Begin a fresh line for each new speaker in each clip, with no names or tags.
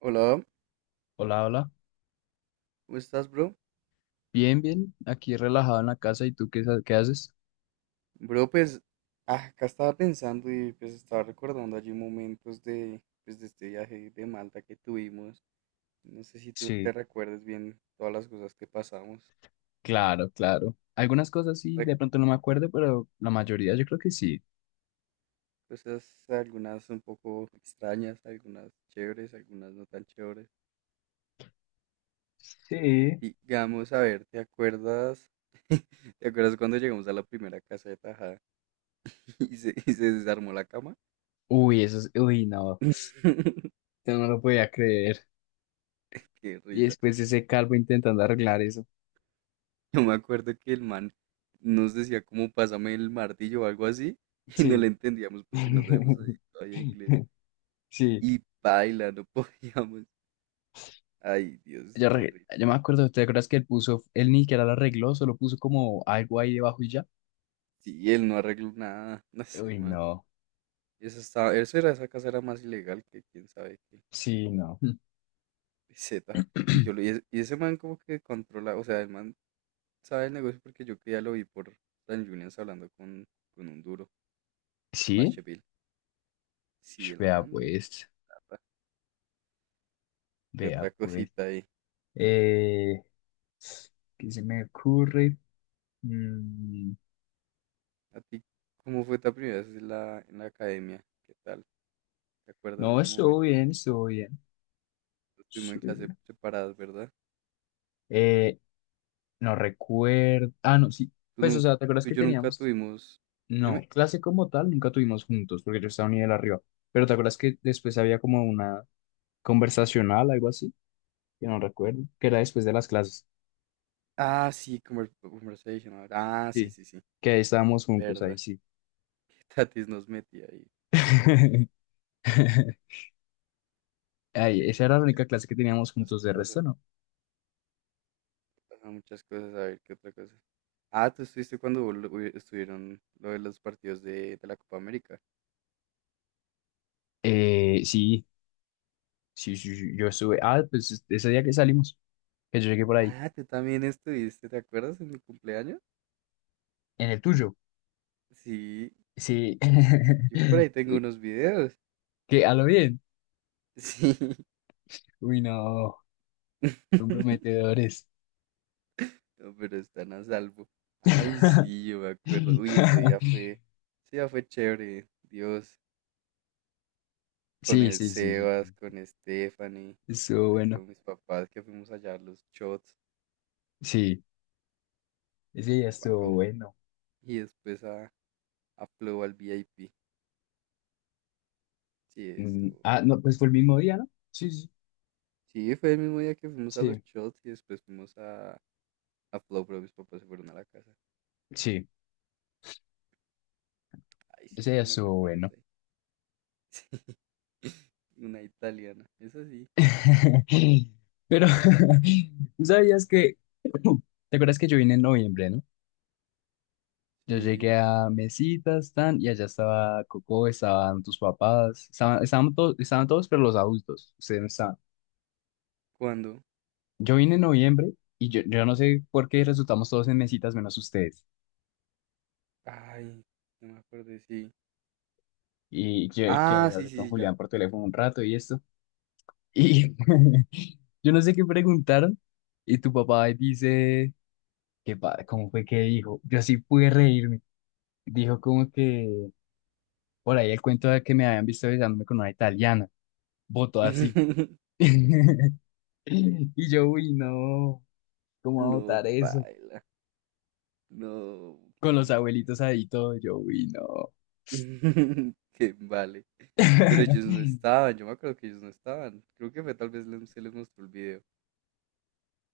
Hola,
Hola, hola.
¿cómo estás, bro?
Bien, bien. Aquí relajado en la casa. ¿Y tú qué, qué haces?
Bro, pues acá estaba pensando y pues estaba recordando allí momentos de este viaje de Malta que tuvimos. No sé si tú te
Sí,
recuerdas bien todas las cosas que pasamos.
claro, claro. Algunas cosas sí,
Re-
de pronto no me acuerdo, pero la mayoría yo creo que sí.
Cosas, algunas un poco extrañas, algunas chéveres, algunas no tan chéveres.
Sí.
Digamos, a ver, ¿te acuerdas? ¿Te acuerdas cuando llegamos a la primera casa de Tajada y se desarmó la cama?
Uy, eso es... Uy, no. Yo no lo podía creer.
Qué
Y
risa.
después ese calvo intentando arreglar eso.
Yo me acuerdo que el man nos decía como pásame el martillo o algo así y no
Sí.
le entendíamos porque no sabemos ahí todavía inglés.
Sí.
Y baila, no podíamos. Ay, Dios,
Yo,
qué rico.
yo me acuerdo. ¿Te acuerdas que él puso... Él ni siquiera lo arregló, solo puso como algo ahí debajo y ya?
Sí, él no arregló nada. No sé,
Uy,
man.
no.
Eso estaba, eso era, esa casa era más ilegal que quién sabe qué.
Sí, no.
Z. Y yo lo- y, es- y ese man como que controla, o sea, el man sabe el negocio porque yo que ya lo vi por Dan Julians hablando con un duro, por
Sí.
Pacheville. Sí,
Sh,
el
vea
man de
pues.
plata. ¿Qué
Vea
otra
pues.
cosita ahí?
Eh, ¿Qué se me ocurre? Mm,
¿A ti cómo fue tu primera vez en la academia? ¿Qué tal? ¿Te acuerdas de
no,
ese
estuvo
momento?
bien, estuvo bien.
Pues, estuvimos
Sí.
en clase separadas, ¿verdad?
Eh, no recuerdo. Ah, no, sí.
Tú,
Pues, o
nun-
sea, ¿te acuerdas
tú y
que
yo nunca
teníamos?
tuvimos...
No,
Dime.
clase como tal nunca tuvimos juntos porque yo estaba un nivel arriba. Pero ¿te acuerdas que después había como una conversacional, algo así? Que no recuerdo. Que era después de las clases.
Ah, sí, conversation ahora. Ah, sí,
Sí.
sí, sí.
Que ahí estábamos juntos, ahí
¿Verdad?
sí.
Que Tatis nos metía ahí. ¿Qué
Ay,
otra
esa era la
cosa?
única clase que teníamos
Muchas
juntos, de
cosas.
resto no.
Pasaban muchas cosas. A ver, ¿qué otra cosa? Ah, tú estuviste cuando estuvieron lo de los partidos de la Copa América.
Sí. Sí, sí, sí, yo estuve. Ah, pues ese día que salimos, que yo llegué por ahí,
Ah, tú también estuviste, ¿te acuerdas? En mi cumpleaños.
en el tuyo.
Sí,
Sí,
yo por ahí tengo
sí.
unos videos.
Que a lo bien.
Sí.
Uy, no, comprometedores.
No, pero están a salvo. Ay, sí, yo me acuerdo. Uy, ese día fue chévere. Dios, con
Sí,
el
sí, sí, sí,
Sebas, con
sí.
Stephanie,
Estuvo
ay,
bueno.
con mis papás que fuimos allá a los shots.
Sí, ese día estuvo
Wow.
bueno.
Y después a Flow al VIP. Sí, eso.
Ah, no, pues fue el mismo día, ¿no? Sí, sí,
Sí, fue el mismo día que fuimos a los
sí,
shots y después fuimos a Flow, pero mis papás se fueron a la casa.
sí,
Ay, sí,
ese día
buenos
estuvo
recuerdos
bueno.
ahí. Sí. Una italiana. Es así.
Pero, ¿tú sabías que? ¿Te acuerdas que yo vine en noviembre, no? Yo
Sí.
llegué a mesitas, tan, y allá estaba Coco, estaban tus papás, estaban, estaban, estaban todos, pero los adultos, ustedes no estaban.
¿Cuándo?
Yo vine en noviembre y yo no sé por qué resultamos todos en mesitas menos ustedes.
Ay, no me acuerdo, sí.
Y yo, que
Ah, sí,
hablé con
sí, sí, ya.
Julián por teléfono un rato y esto. Y yo no sé qué preguntaron. Y tu papá ahí dice, ¿qué pa ¿cómo fue que dijo? Yo sí pude reírme. Dijo como que por ahí el cuento de que me habían visto besándome con una italiana. Votó así. Y yo, uy, no, ¿cómo va a
No,
votar eso?
baila. No,
Con los
¿quién vale?
abuelitos ahí todo, yo, uy, no.
¿Quién vale? Pero ellos no estaban, yo me acuerdo que ellos no estaban. Creo que fue tal vez se les mostró el video.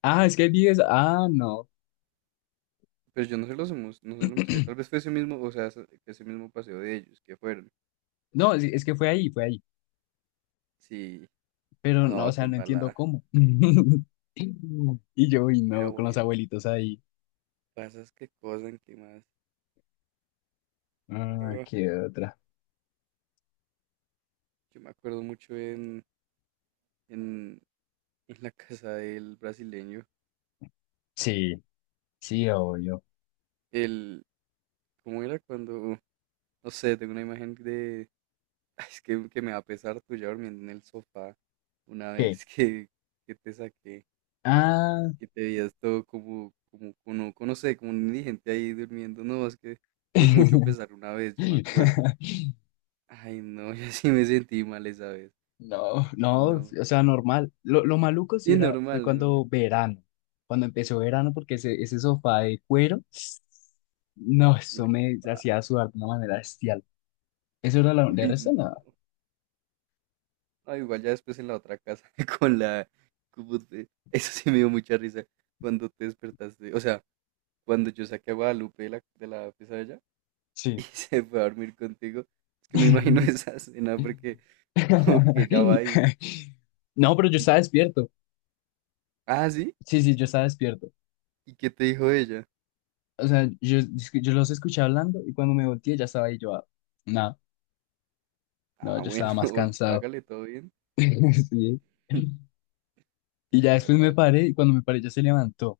Ah, es que hay videos, ah, no.
Pero yo no se los no se lo mostré. Tal vez fue ese mismo, o sea, que ese mismo paseo de ellos, que fueron.
No, es que fue ahí, fue ahí.
Sí,
Pero no, o
no, qué
sea, no entiendo
embalada.
cómo. Y yo, uy,
Pero
no, con los
bueno,
abuelitos ahí.
pasas qué cosas, qué más.
Ah,
Ah,
qué otra.
yo me acuerdo mucho en, en la casa del brasileño.
Sí, sí, obvio.
El, ¿cómo era cuando, no sé, tengo una imagen de, es que me va a pesar tuya durmiendo en el sofá una
¿Qué?
vez que te saqué,
Ah.
que te veías todo como, no sé, como un indigente ahí durmiendo, no, es que me dio mucho pesar una vez, yo me acuerdo. Ay, no, yo sí me sentí mal esa vez.
No,
Dije,
no, o
no,
sea, normal. Lo maluco sí
y
era, fue
normal, normal.
cuando verano, cuando empezó verano, porque ese sofá de cuero, no, eso
Uy,
me
pa,
hacía sudar de una manera bestial. Eso era la de
uy,
resto, nada.
no. No, igual ya después en la otra casa, con la, eso sí me dio mucha risa cuando te despertaste, o sea, cuando yo saqué a Guadalupe de la pesadilla y
Sí.
se fue a dormir contigo, es que me imagino esa escena porque como que ella va
No, pero yo
y-
estaba despierto.
ah, sí,
Sí, sí, yo estaba despierto.
¿y qué te dijo ella?
O sea, yo, es que yo los escuché hablando y cuando me volteé ya estaba ahí yo, ah, no, no,
Ah,
yo
bueno,
estaba más cansado.
hágale todo bien.
Sí. Y ya
Esa
después me
Guadalupe.
paré y cuando me paré ya se levantó.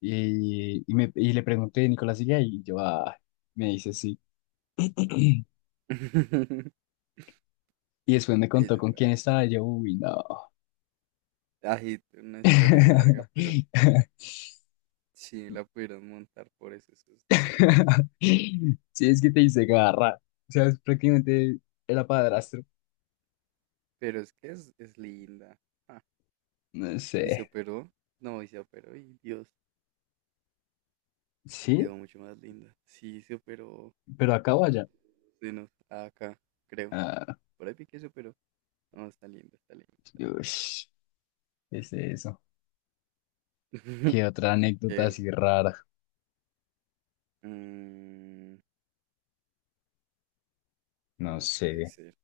Y le pregunté, Nicolás sigue ahí, y yo, ah, me dice sí. Y después me contó
Esa
con quién
Guadalupe.
estaba, y yo, uy, no.
Ay, una historia larga, pero sí la pudieron montar por eso, esos dos.
Sí, es que te hice garra. O sea, es prácticamente era padrastro.
Pero es que es linda. Ah,
No
y se
sé.
operó. No, y se operó y Dios,
Sí,
quedó mucho más linda. Sí, se operó.
pero acá o
Sí.
allá.
Dinos, acá, creo.
Ah,
Por ahí vi que eso, pero no, está lindo, está lindo.
ush, ¿qué es eso? ¿Qué otra anécdota
¿Qué,
así rara?
mm, ¿qué
No
más
sé.
puede ser?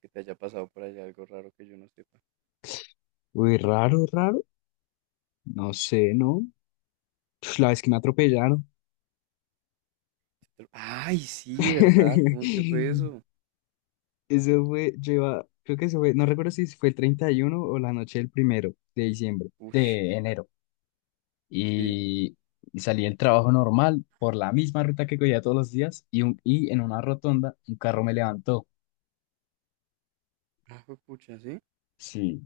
Que te haya pasado por allá algo raro que yo no sepa.
Uy, raro, raro. No sé, ¿no? Uf, la vez que me atropellaron.
Ay, sí, ¿verdad? ¿Cómo es que fue eso?
Eso fue, lleva creo que eso fue, no recuerdo si fue el 31 o la noche del primero de diciembre,
Ush,
de enero.
sí.
Y salí del trabajo normal por la misma ruta que cogía todos los días y, un, y en una rotonda un carro me levantó.
Ah, pucha, ¿sí?
Sí,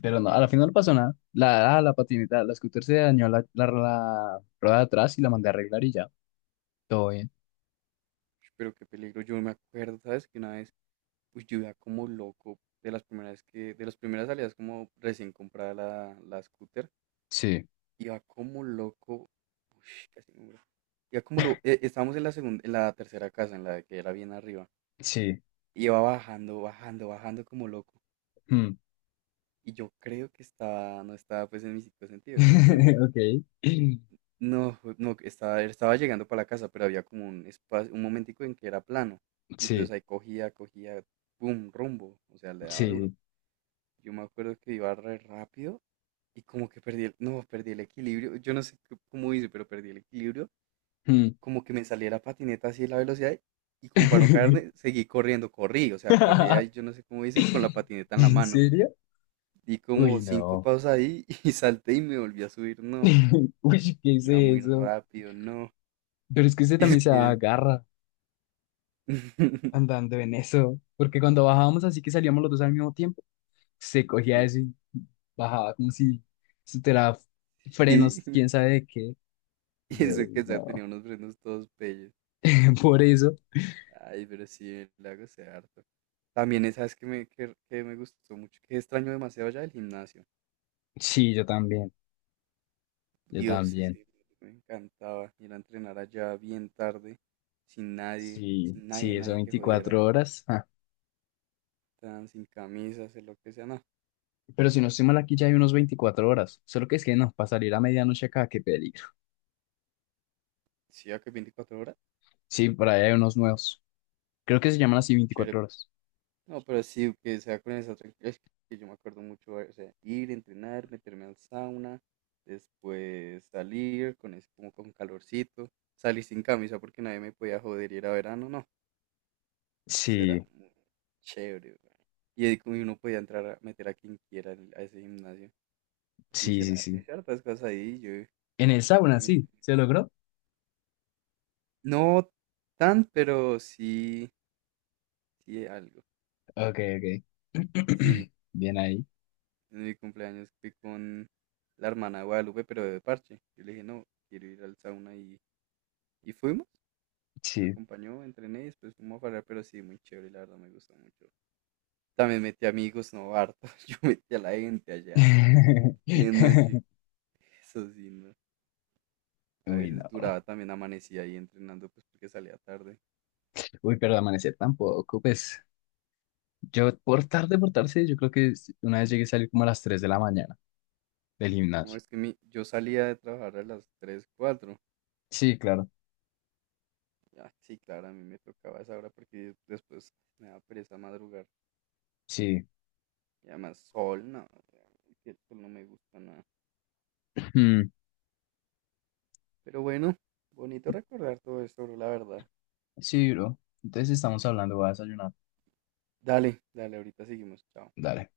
pero no, a la final no pasó nada. La, ah, la patineta, la scooter se dañó la rueda de atrás y la mandé a arreglar y ya. Todo bien.
Ush, pero qué peligro. Yo me acuerdo, ¿sabes? Que una vez, uy, yo iba como loco de las primeras de las primeras salidas como recién comprada la scooter.
Sí,
Iba como loco. Ush, casi me muero. Iba como loco. Estábamos en la segunda, en la tercera casa, en la que era bien arriba.
sí.
Iba bajando como loco.
Mm.
Y yo creo que no estaba pues en mis cinco sentidos, ¿sí me entiendes?
Ok. Sí,
No, no, estaba llegando para la casa, pero había como un espacio, un momentico en que era plano. Entonces
sí,
ahí cogía, pum, rumbo. O sea, le daba duro.
sí.
Yo me acuerdo que iba re rápido y como que perdí el equilibrio. Yo no sé cómo hice, pero perdí el equilibrio
Mm.
como que me saliera patineta así la velocidad y como para no caerme, seguí corriendo, corrí, o sea, corría y yo no sé cómo hice, con la patineta en la
¿En
mano.
serio?
Di
Uy,
como cinco
no.
pasos ahí y salté y me volví a subir, no,
Uy, ¿qué es
ya muy
eso?
rápido, no.
Pero es que usted
Y
también
es
se
que...
agarra andando en eso. Porque cuando bajábamos así que salíamos los dos al mismo tiempo, se cogía
sí,
eso y bajaba como si se tuviera
Y,
frenos, quién sabe de qué.
y
Yo,
eso que ya tenía
no.
unos frenos todos bellos.
Por eso.
Ay, pero sí, el lago se harto. También, ¿sabes que me gustó mucho? Que extraño demasiado ya el gimnasio.
Sí, yo también. Yo
Dios,
también.
ese me encantaba ir a entrenar allá bien tarde, sin nadie,
Sí,
sin nadie,
sí, eso
nadie que jodiera,
24 horas. Ah.
tan sin camisa, hacer lo que sea, no.
Pero si no estoy mal aquí ya hay unos 24 horas. Solo que es que no, para salir a medianoche acá, qué peligro.
Sí, a que 24 horas,
Sí, por ahí hay unos nuevos. Creo que se llaman así
qué chévere.
24 horas.
No, pero sí, que sea con esa tranquilidad, es que yo me acuerdo mucho, o sea, ir, entrenar, meterme al sauna, después salir con ese, como con calorcito, salir sin camisa porque nadie me podía joder y era verano, no, eso
Sí.
era muy chévere, weón. Y ahí como uno podía entrar a meter a quien quiera a ese gimnasio. Yo
Sí,
hice,
sí,
la, yo
sí.
hice hartas cosas ahí, yo,
En el sauna,
yo me-
sí. ¿Se logró?
no tan, pero sí, sí algo.
Ok, ok.
Sí,
Bien ahí.
en mi cumpleaños fui con la hermana de Guadalupe, pero de parche. Yo le dije, no, quiero ir al sauna y fuimos. Me
Sí.
acompañó, entrené y después fuimos a parar, pero sí, muy chévere, la verdad me gustó mucho. También metí amigos, no, harto. Yo metí a la gente allá. Y en noche, eso sí, no. A
Uy,
veces
no.
duraba también, amanecía ahí entrenando, pues porque salía tarde.
Uy, pero amanecer tampoco. Pues yo por tarde, yo creo que una vez llegué a salir como a las 3 de la mañana del
No,
gimnasio.
es que mi, yo salía de trabajar a las 3 cuatro.
Sí, claro.
Ah, sí, claro, a mí me tocaba a esa hora porque después me da pereza madrugar.
Sí.
Y además, sol, no, o sea, el sol no me gusta nada.
Mm.
Pero bueno, bonito recordar todo esto, bro, la verdad.
Sí, bro. Entonces estamos hablando, voy a desayunar.
Dale, dale, ahorita seguimos, chao.
Dale.